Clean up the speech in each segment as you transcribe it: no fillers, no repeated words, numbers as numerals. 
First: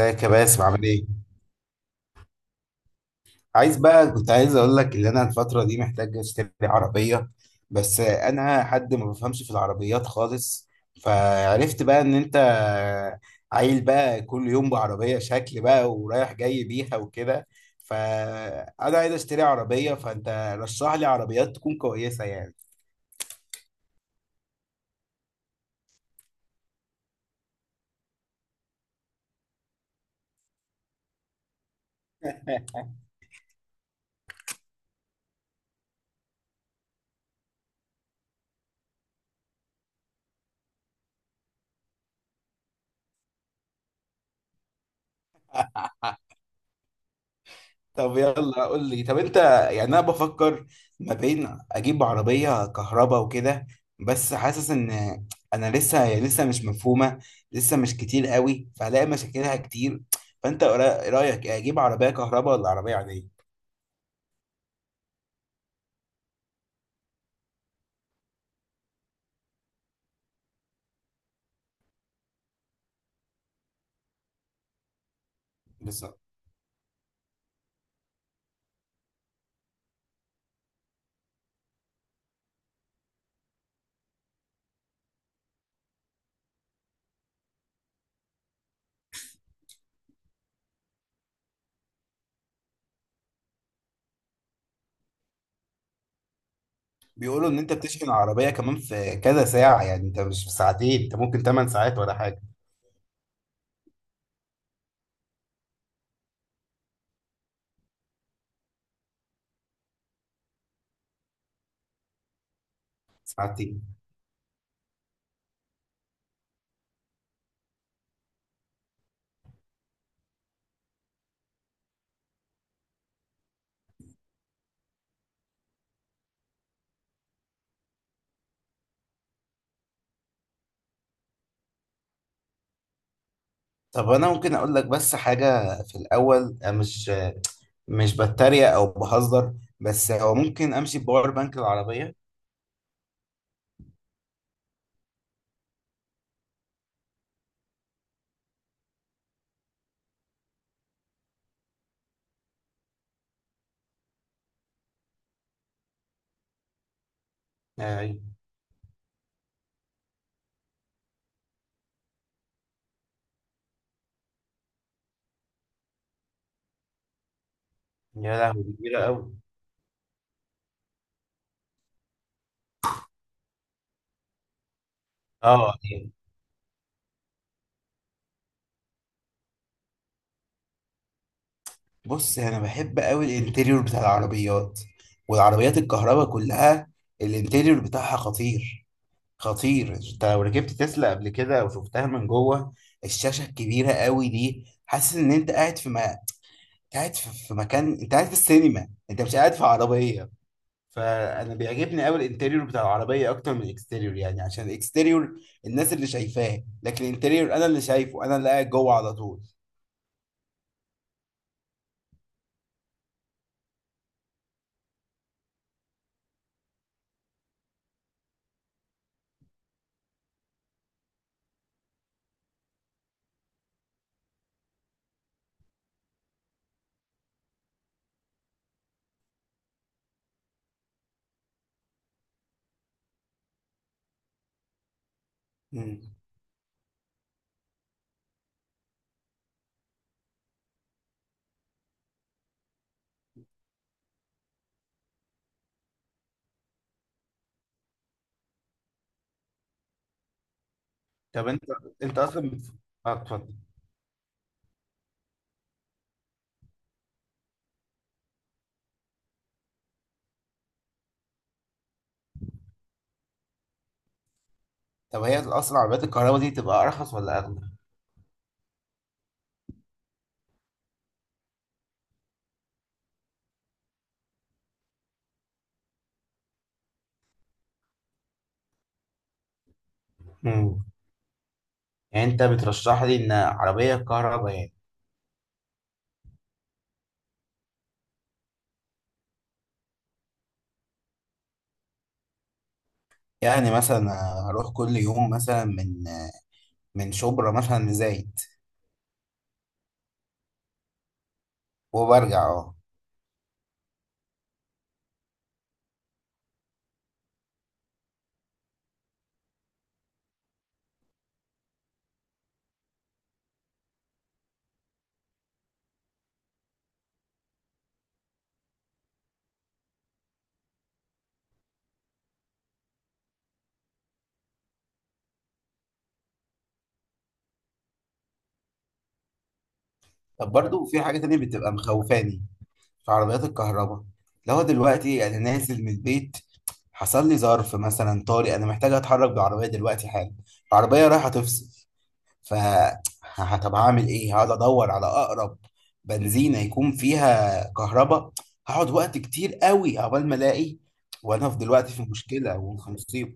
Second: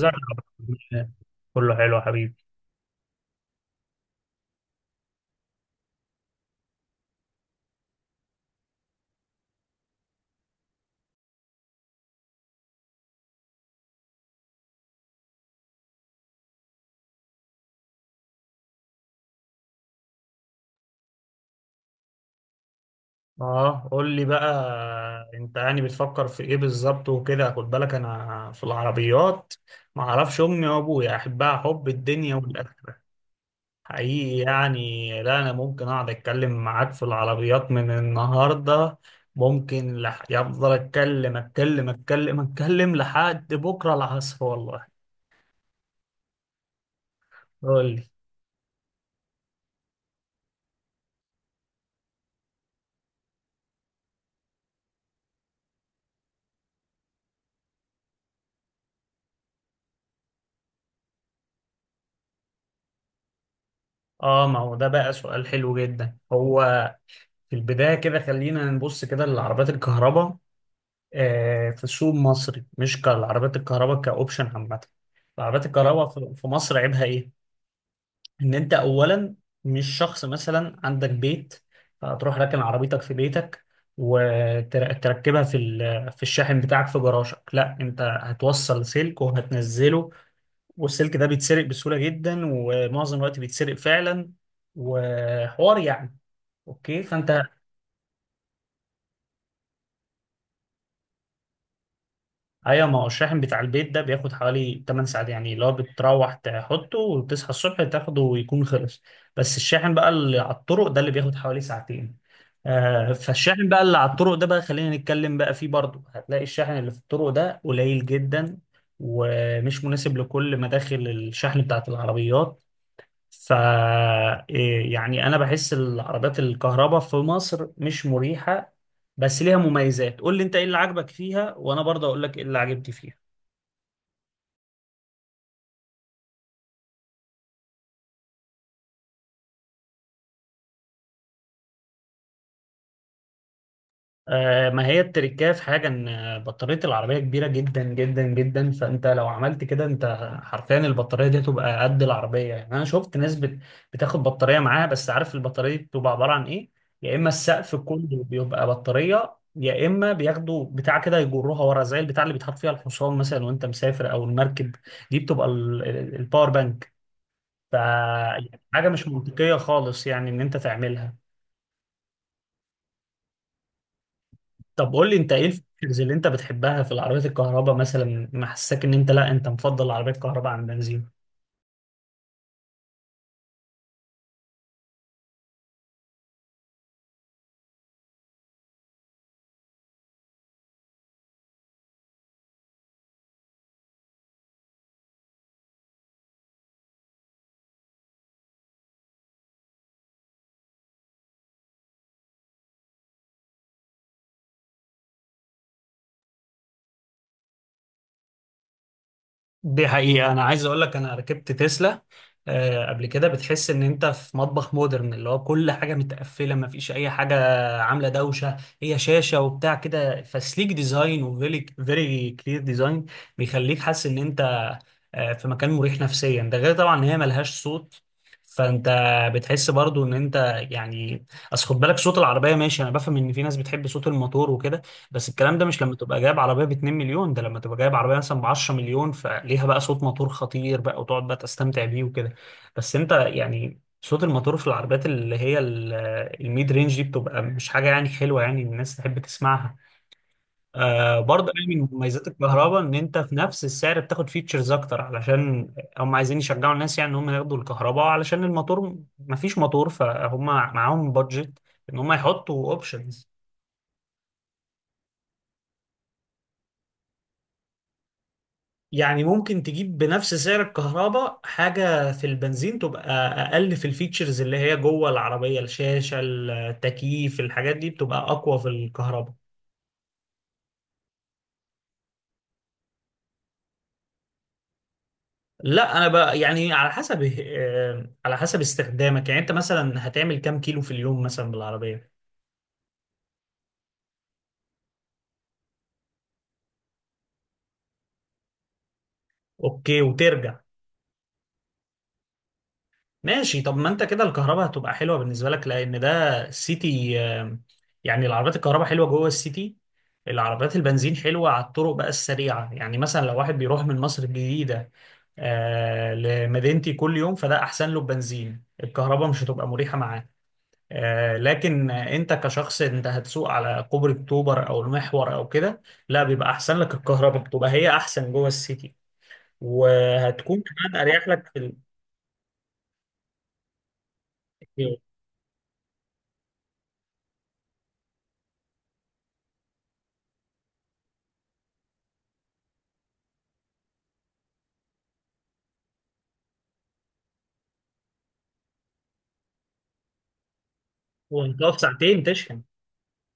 زرع، يا باسم، عامل ايه؟ كله حلو يا حبيبي. عايز بقى، كنت عايز اقول لك ان انا الفترة دي محتاج اشتري عربية. بس انا حد ما بفهمش في العربيات خالص، فعرفت بقى ان انت عيل بقى كل يوم بعربية شكل بقى ورايح جاي بيها وكده. فانا عايز اشتري عربية، فانت رشح لي عربيات تكون كويسة يعني. اه، قول لي بقى انت يعني بتفكر في ايه بالظبط وكده. خد بالك انا في العربيات ما اعرفش، امي وابويا احبها حب الدنيا والاخره حقيقي. يعني لا، انا ممكن اقعد اتكلم معاك في العربيات من النهارده، ممكن يفضل اتكلم اتكلم اتكلم اتكلم لحد بكره العصر والله. قول لي. طب يلا قول لي. طب انت، يعني انا بفكر ما بين اجيب عربيه كهرباء وكده، بس حاسس ان انا لسه هي لسه مش مفهومه، لسه مش كتير قوي فهلاقي مشاكلها كتير. فانت رايك ايه، اجيب عربيه كهرباء ولا عربيه عاديه؟ اه، ما هو ده بقى سؤال حلو جدا. هو في البداية كده خلينا نبص كده للعربيات الكهرباء. في سوق مصري مش كالعربيات الكهرباء كأوبشن عامة. العربيات الكهرباء بالظبط. في مصر عيبها إيه؟ إن أنت أولا مش شخص مثلا عندك بيت هتروح راكن عربيتك في بيتك وتركبها في الشاحن بتاعك في جراجك. لا انت هتوصل سلك وهتنزله، والسلك ده بيتسرق بسهولة جدا ومعظم الوقت بيتسرق فعلا. وحوار يعني. اوكي فانت، بيقولوا ان انت بتشحن العربيه كمان في كذا ساعه، يعني انت مش في ساعتين، انت ممكن 8 ساعات ولا حاجه. ايوه ما هو الشاحن بتاع البيت ده بياخد حوالي 8 ساعات، يعني اللي هو بتروح تحطه وتصحى الصبح تاخده ويكون خلص. بس الشاحن بقى اللي على الطرق ده اللي بياخد حوالي ساعتين. آه، فالشاحن بقى ساعتين. اللي على الطرق ده بقى خلينا نتكلم بقى فيه برضه. هتلاقي الشاحن اللي في الطرق ده قليل جدا ومش مناسب لكل مداخل الشحن بتاعت العربيات. ف، إيه يعني انا بحس العربيات الكهرباء في مصر مش مريحة، بس ليها مميزات. قول لي انت ايه اللي عاجبك فيها وانا برضه اقول لك ايه اللي عجبتي فيها. طب انا ممكن اقول لك بس حاجه في الاول، مش بتريق او بهزر، بس هو ممكن امشي بباور بانك العربيه. ما هي التركية في حاجة ان بطارية العربية كبيرة جدا جدا جدا. فانت لو عملت كده انت حرفيا البطارية دي تبقى قد العربية. يعني انا شفت ناس بتاخد بطارية معاها. بس عارف البطارية دي بتبقى عبارة عن ايه؟ يا اما السقف آه. كله بيبقى بطارية، يا اما بياخدوا بتاع كده يجروها ورا زي البتاع اللي بيتحط فيها الحصان مثلا وانت مسافر، او المركب. دي بتبقى الباور بانك. ف، يا لهوي دي حاجة كبيره مش قوي. منطقية خالص يعني ان انت تعملها. طب قول لي انت ايه اه الفيتشرز يعني، اللي انت بتحبها في العربيات الكهرباء مثلا محسسك ان انت، لا، انت مفضل العربيات الكهرباء عن بنزين؟ بص انا بحب قوي الانتيريور بتاع العربيات، والعربيات الكهرباء كلها الانتيريور بتاعها خطير. خطير، انت لو ركبت تسلا قبل كده وشفتها من جوه، الشاشه الكبيره قوي دي، حاسس ان انت قاعد في ما قاعد في مكان، انت قاعد في السينما، انت مش قاعد في عربيه. فانا بيعجبني قوي الانتريور بتاع العربيه اكتر من الاكستيريور، يعني عشان الاكستيريور الناس اللي شايفاه، لكن الانتريور انا اللي شايفه، انا اللي قاعد جوه على طول. دي حقيقة، أنا عايز أقول لك أنا ركبت تسلا قبل كده. بتحس إن أنت في مطبخ مودرن اللي هو كل حاجة متقفلة، مفيش أي حاجة عاملة دوشة، هي شاشة وبتاع كده. فسليك ديزاين وفيري فيري كلير ديزاين بيخليك حاسس إن أنت في مكان مريح نفسيا. ده غير طبعا إن هي ملهاش صوت، فانت بتحس برضو ان انت، يعني، اصل خد بالك صوت العربيه ماشي. انا بفهم ان في ناس بتحب صوت الموتور وكده، بس الكلام ده مش لما مم. تبقى جايب عربية ب 2 مليون، ده لما تبقى جايب عربية مثلا ب 10 مليون، فليها بقى صوت موتور خطير بقى وتقعد بقى تستمتع بيه وكده. بس انت يعني صوت الموتور في العربيات اللي هي الميد رينج دي بتبقى مش حاجة يعني حلوة يعني الناس تحب تسمعها. آه، طب برضه انت، يعني من انت مميزات اصلا بت... الكهرباء ان اه انت في اتفضل. نفس السعر بتاخد فيتشرز اكتر، علشان هم عايزين يشجعوا الناس يعني ان هم ياخدوا الكهرباء. علشان الموتور مفيش موتور، فهم معاهم بادجت ان هم يحطوا اوبشنز. طب هي اصلا عربيات الكهرباء دي تبقى ارخص ولا اغلى؟ يعني ممكن تجيب بنفس سعر الكهرباء حاجة في البنزين تبقى أقل في الفيتشرز، اللي هي جوه العربية الشاشة التكييف الحاجات دي بتبقى أقوى في الكهرباء. مم. يعني انت بترشح لي ان عربيه كهرباء يعني؟ لا أنا بقى يعني على حسب، على حسب استخدامك. يعني أنت مثلا هتعمل كام كيلو في اليوم مثلا بالعربية؟ يعني مثلا هروح كل يوم مثلا من شبرا مثلا لزايد، أوكي وترجع. وبرجع اه. ماشي. طب ما انت كده الكهرباء هتبقى حلوه بالنسبه لك، لان ده السيتي. يعني العربيات الكهرباء حلوه جوه السيتي. العربيات البنزين حلوه على الطرق بقى السريعه. يعني مثلا لو واحد بيروح من مصر الجديده لمدينتي كل يوم، فده احسن له بنزين، الكهرباء مش هتبقى مريحه معاه. لكن انت كشخص انت هتسوق على كوبري اكتوبر او المحور او كده، لا، بيبقى احسن لك الكهرباء، بتبقى هي احسن جوه السيتي. طب وهتكون برضو كمان في حاجه اريح تانية لك في بتبقى ال... مخوفاني في عربيات الكهرباء. لو دلوقتي انا نازل من البيت، حصل لي ظرف مثلا طارئ، انا محتاج اتحرك بالعربيه دلوقتي حالا، العربيه رايحه تفصل. ف طب هعمل ايه؟ هقعد ادور على اقرب بنزينه يكون فيها كهرباء، هقعد وقت كتير قوي عقبال ما الاقي، وانا في وانت في دلوقتي في ساعتين مشكله تشحن. وفي مصيبه.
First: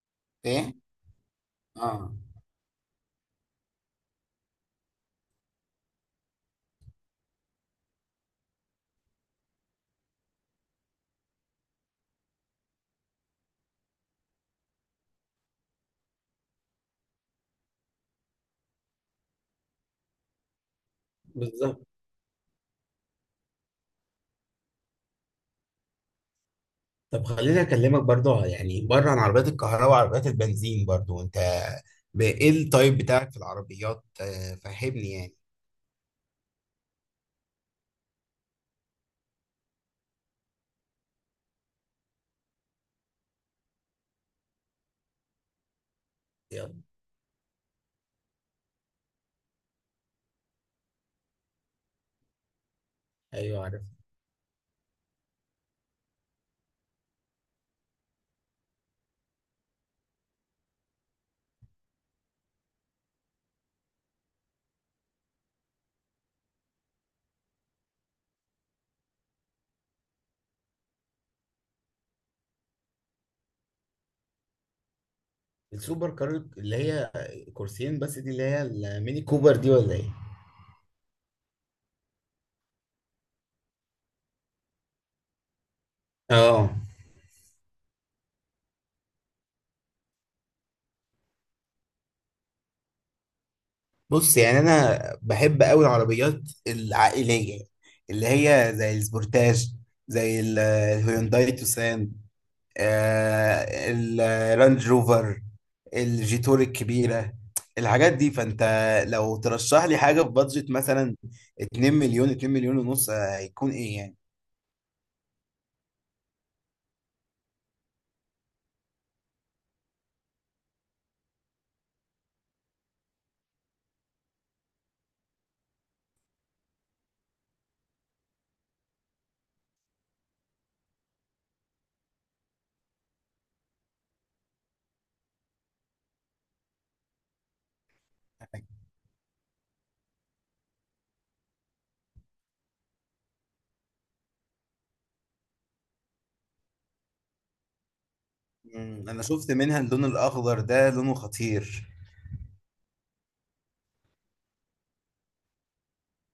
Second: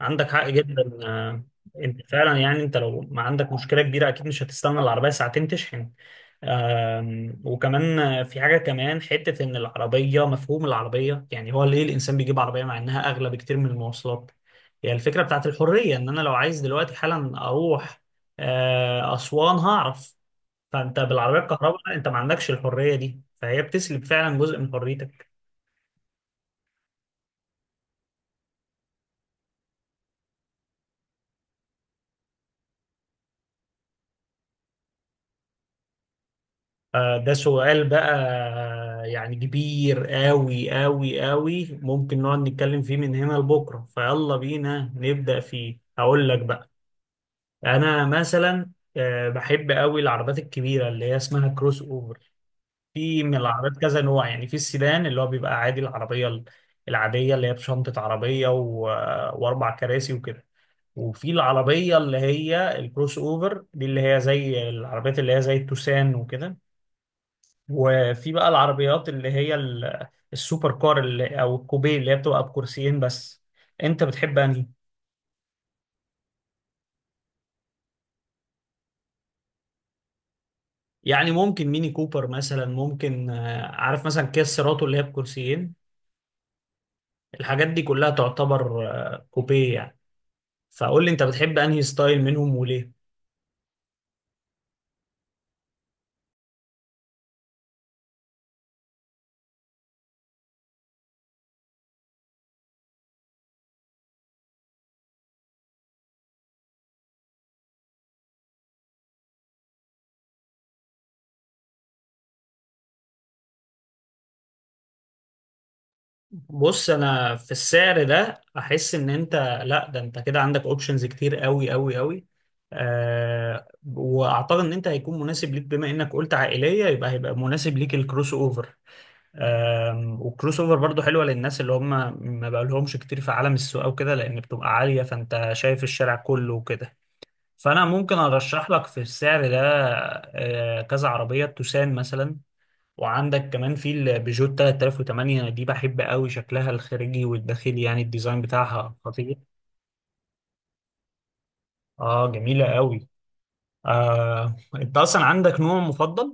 عندك حق ايه. جدا. انت اه. فعلا يعني انت لو ما عندك مشكله كبيره اكيد مش هتستنى العربيه ساعتين تشحن. وكمان في حاجه كمان حته ان العربيه مفهوم العربيه. يعني هو ليه الانسان بيجيب عربيه مع انها اغلى بكتير من المواصلات؟ هي يعني الفكره بتاعت الحريه، ان انا لو عايز دلوقتي حالا اروح اسوان هعرف. فانت بالعربيه بالظبط. الكهرباء انت ما عندكش الحريه دي، فهي بتسلب فعلا جزء من حريتك. طب خليني اكلمك برضو يعني بره عن عربيات الكهرباء وعربيات البنزين. برضو انت، ايه التايب بتاعك في العربيات؟ فهمني يعني. ده سؤال بقى يعني كبير قوي قوي قوي، ممكن نقعد نتكلم فيه من هنا لبكرة. فيلا بينا نبدأ فيه، هقول لك بقى. يلا. أنا مثلا بحب قوي العربات الكبيرة اللي هي اسمها كروس أوفر. في من ايوه العربات عارف. كذا نوع. يعني في السيدان اللي هو بيبقى عادي، العربية العادية اللي هي بشنطة عربية و... وأربع كراسي وكده. وفي العربية اللي هي الكروس أوفر دي اللي هي زي العربيات اللي هي زي التوسان وكده. وفي بقى العربيات اللي هي السوبر كار اللي او الكوبيه اللي هي بتبقى بكرسيين بس. انت بتحب انهي؟ السوبر كار اللي هي كرسيين بس، دي اللي هي الميني كوبر دي ولا ايه؟ يعني ممكن ميني كوبر مثلا، ممكن عارف مثلا كيا سيراتو اللي هي بكرسيين. اه. الحاجات دي كلها تعتبر كوبيه يعني. فقول لي انت بتحب انهي ستايل منهم وليه؟ بص يعني انا بحب قوي العربيات العائليه، اللي هي زي السبورتاج، زي الهيونداي توسان، آه، الرانج روفر، الجيتور الكبيرة، الحاجات دي. فانت لو ترشح لي حاجة في بادجت مثلا 2 مليون، 2 مليون ونص، هيكون ايه يعني؟ بص انا في السعر ده احس ان انت، لا، ده انت كده عندك اوبشنز كتير قوي قوي قوي. آه، واعتقد ان انت هيكون مناسب ليك بما انك قلت عائليه، يبقى هيبقى مناسب ليك الكروس اوفر. والكروس اوفر برضو حلوه للناس اللي هم ما بقالهمش كتير في عالم السوق او كده، لان بتبقى عاليه فانت شايف الشارع كله وكده. فانا ممكن ارشح لك في السعر ده كذا عربيه توسان مثلا. وعندك كمان في البيجو 3008 دي، بحب قوي شكلها الخارجي والداخلي، يعني الديزاين بتاعها انا خطير. شفت منها اللون الاخضر ده لونه خطير. اه، جميله قوي. انت اصلا عندك نوع مفضل؟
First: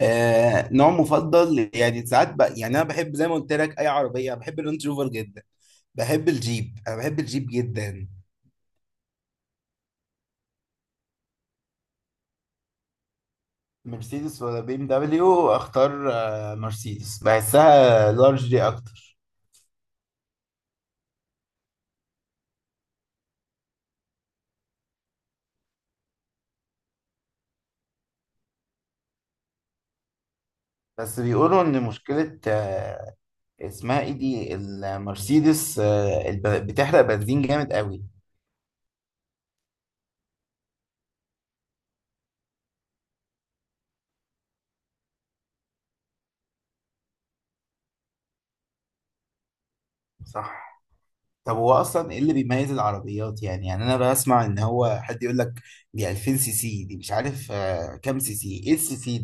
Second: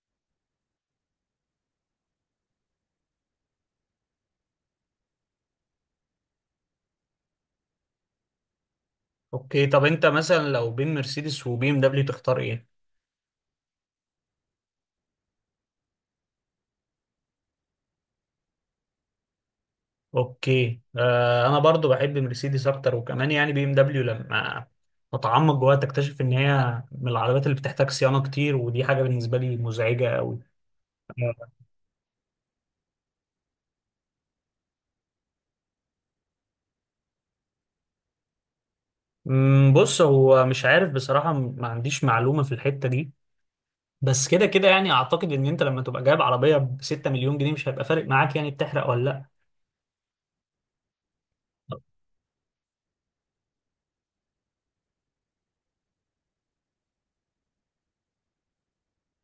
آه، نوع مفضل يعني؟ ساعات بقى، يعني انا بحب زي ما قلت لك اي عربية. بحب الرانج روفر جدا. بحب الجيب، انا بحب الجيب جدا. اوكي، طب انت مثلا لو بين مرسيدس وبي ام دبليو تختار ايه؟ مرسيدس ولا بي ام دبليو؟ اختار مرسيدس، بحسها لارج دي اكتر. اوكي، آه، انا برضو بحب مرسيدس اكتر. وكمان يعني بي ام دبليو لما اتعمق جواها تكتشف ان هي من العربيات اللي بتحتاج صيانه كتير، ودي حاجه بالنسبه لي مزعجه قوي. بس بيقولوا ان مشكلة اسمها ايه دي، المرسيدس، بتحرق بنزين جامد قوي. بص هو مش عارف بصراحه، ما عنديش معلومه في الحته دي. بس كده كده يعني اعتقد ان انت لما تبقى جايب عربيه ب 6 مليون جنيه مش هيبقى فارق معاك يعني بتحرق ولا لا. صح. طب هو اصلا ايه اللي بيميز العربيات يعني انا بسمع ان هو حد يقول لك دي 2000 سي سي، دي مش عارف كام سي سي. ايه السي سي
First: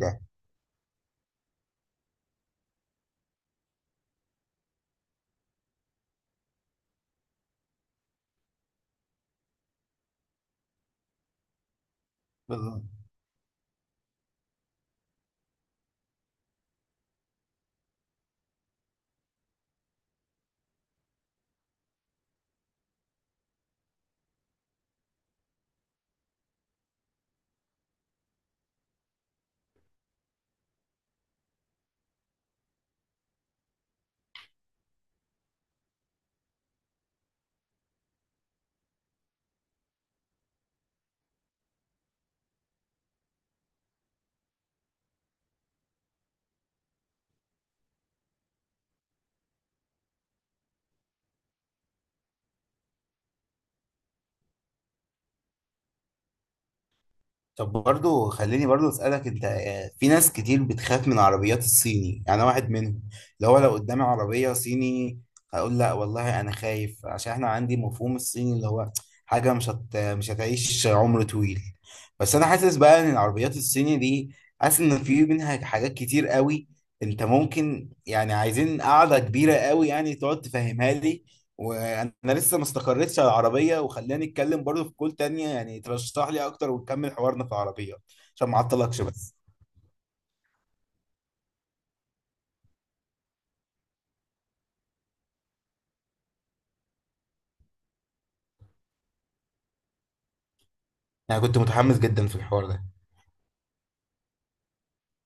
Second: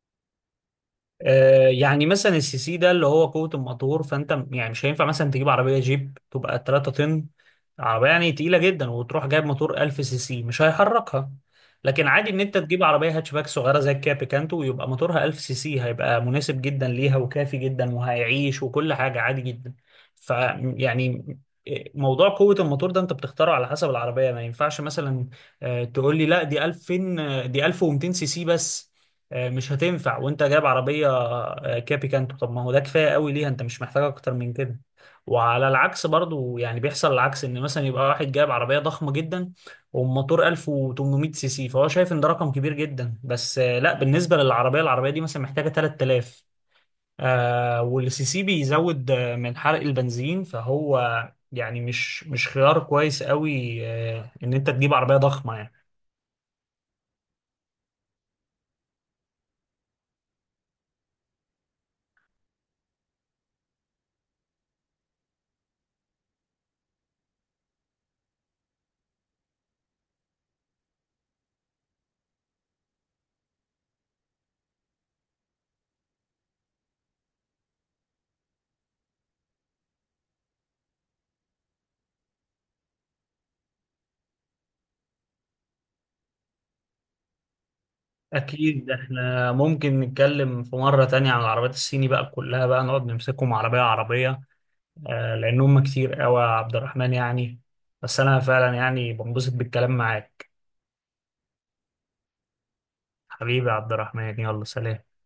يعني مثلا السي سي ده اللي هو قوة الموتور. فانت يعني مش هينفع مثلا تجيب عربية جيب تبقى 3 طن، عربية يعني تقيلة جدا، وتروح جايب موتور 1000 سي سي مش هيحركها. لكن عادي ان انت ده؟ تجيب عربية هاتشباك صغيرة زي الكيا بيكانتو ويبقى موتورها 1000 سي سي، هيبقى مناسب جدا ليها وكافي جدا وهيعيش وكل حاجة عادي جدا. ف، يعني موضوع قوة الموتور ده انت بتختاره على حسب العربية. ما ينفعش مثلا تقول لي لا دي 2000، دي 1200 سي سي بس، مش هتنفع وانت جايب عربية كابي كانتو، طب ما هو ده كفاية قوي ليها، انت مش محتاج اكتر من كده. وعلى العكس برضو يعني بيحصل العكس، ان مثلا يبقى واحد جايب عربية ضخمة جدا وموتور 1800 سي سي فهو شايف ان ده رقم كبير جدا، بس لا، بالنسبة للعربية العربية دي مثلا محتاجة 3000. والسي سي بيزود من حرق البنزين، فهو يعني مش خيار كويس قوي ان انت تجيب عربية ضخمة يعني. طب برضو خليني برضو اسالك انت، في ناس كتير بتخاف من عربيات الصيني، يعني انا واحد منهم. اللي هو لو قدامي عربيه صيني هقول لا والله، انا خايف عشان احنا عندي مفهوم الصيني اللي هو حاجه مش هتعيش عمر طويل. بس انا حاسس بقى ان العربيات الصيني دي، حاسس ان في منها حاجات كتير قوي. انت ممكن يعني، عايزين قاعده كبيره قوي يعني تقعد تفهمها لي، وانا لسه ما استقريتش على العربيه، وخلاني اتكلم برضه في كول تانية يعني ترشح لي اكتر، ونكمل حوارنا في العربيه. عشان ما أكيد اعطلكش بس. إحنا ممكن نتكلم في مرة تانية عن العربيات الصيني بقى كلها، بقى نقعد نمسكهم عربية عربية. لأن هم كتير أوي يا عبد الرحمن يعني. بس أنا فعلا يعني بنبسط بالكلام معاك. انا كنت متحمس جدا في الحوار ده. حبيبي يا عبد الرحمن، يلا سلام.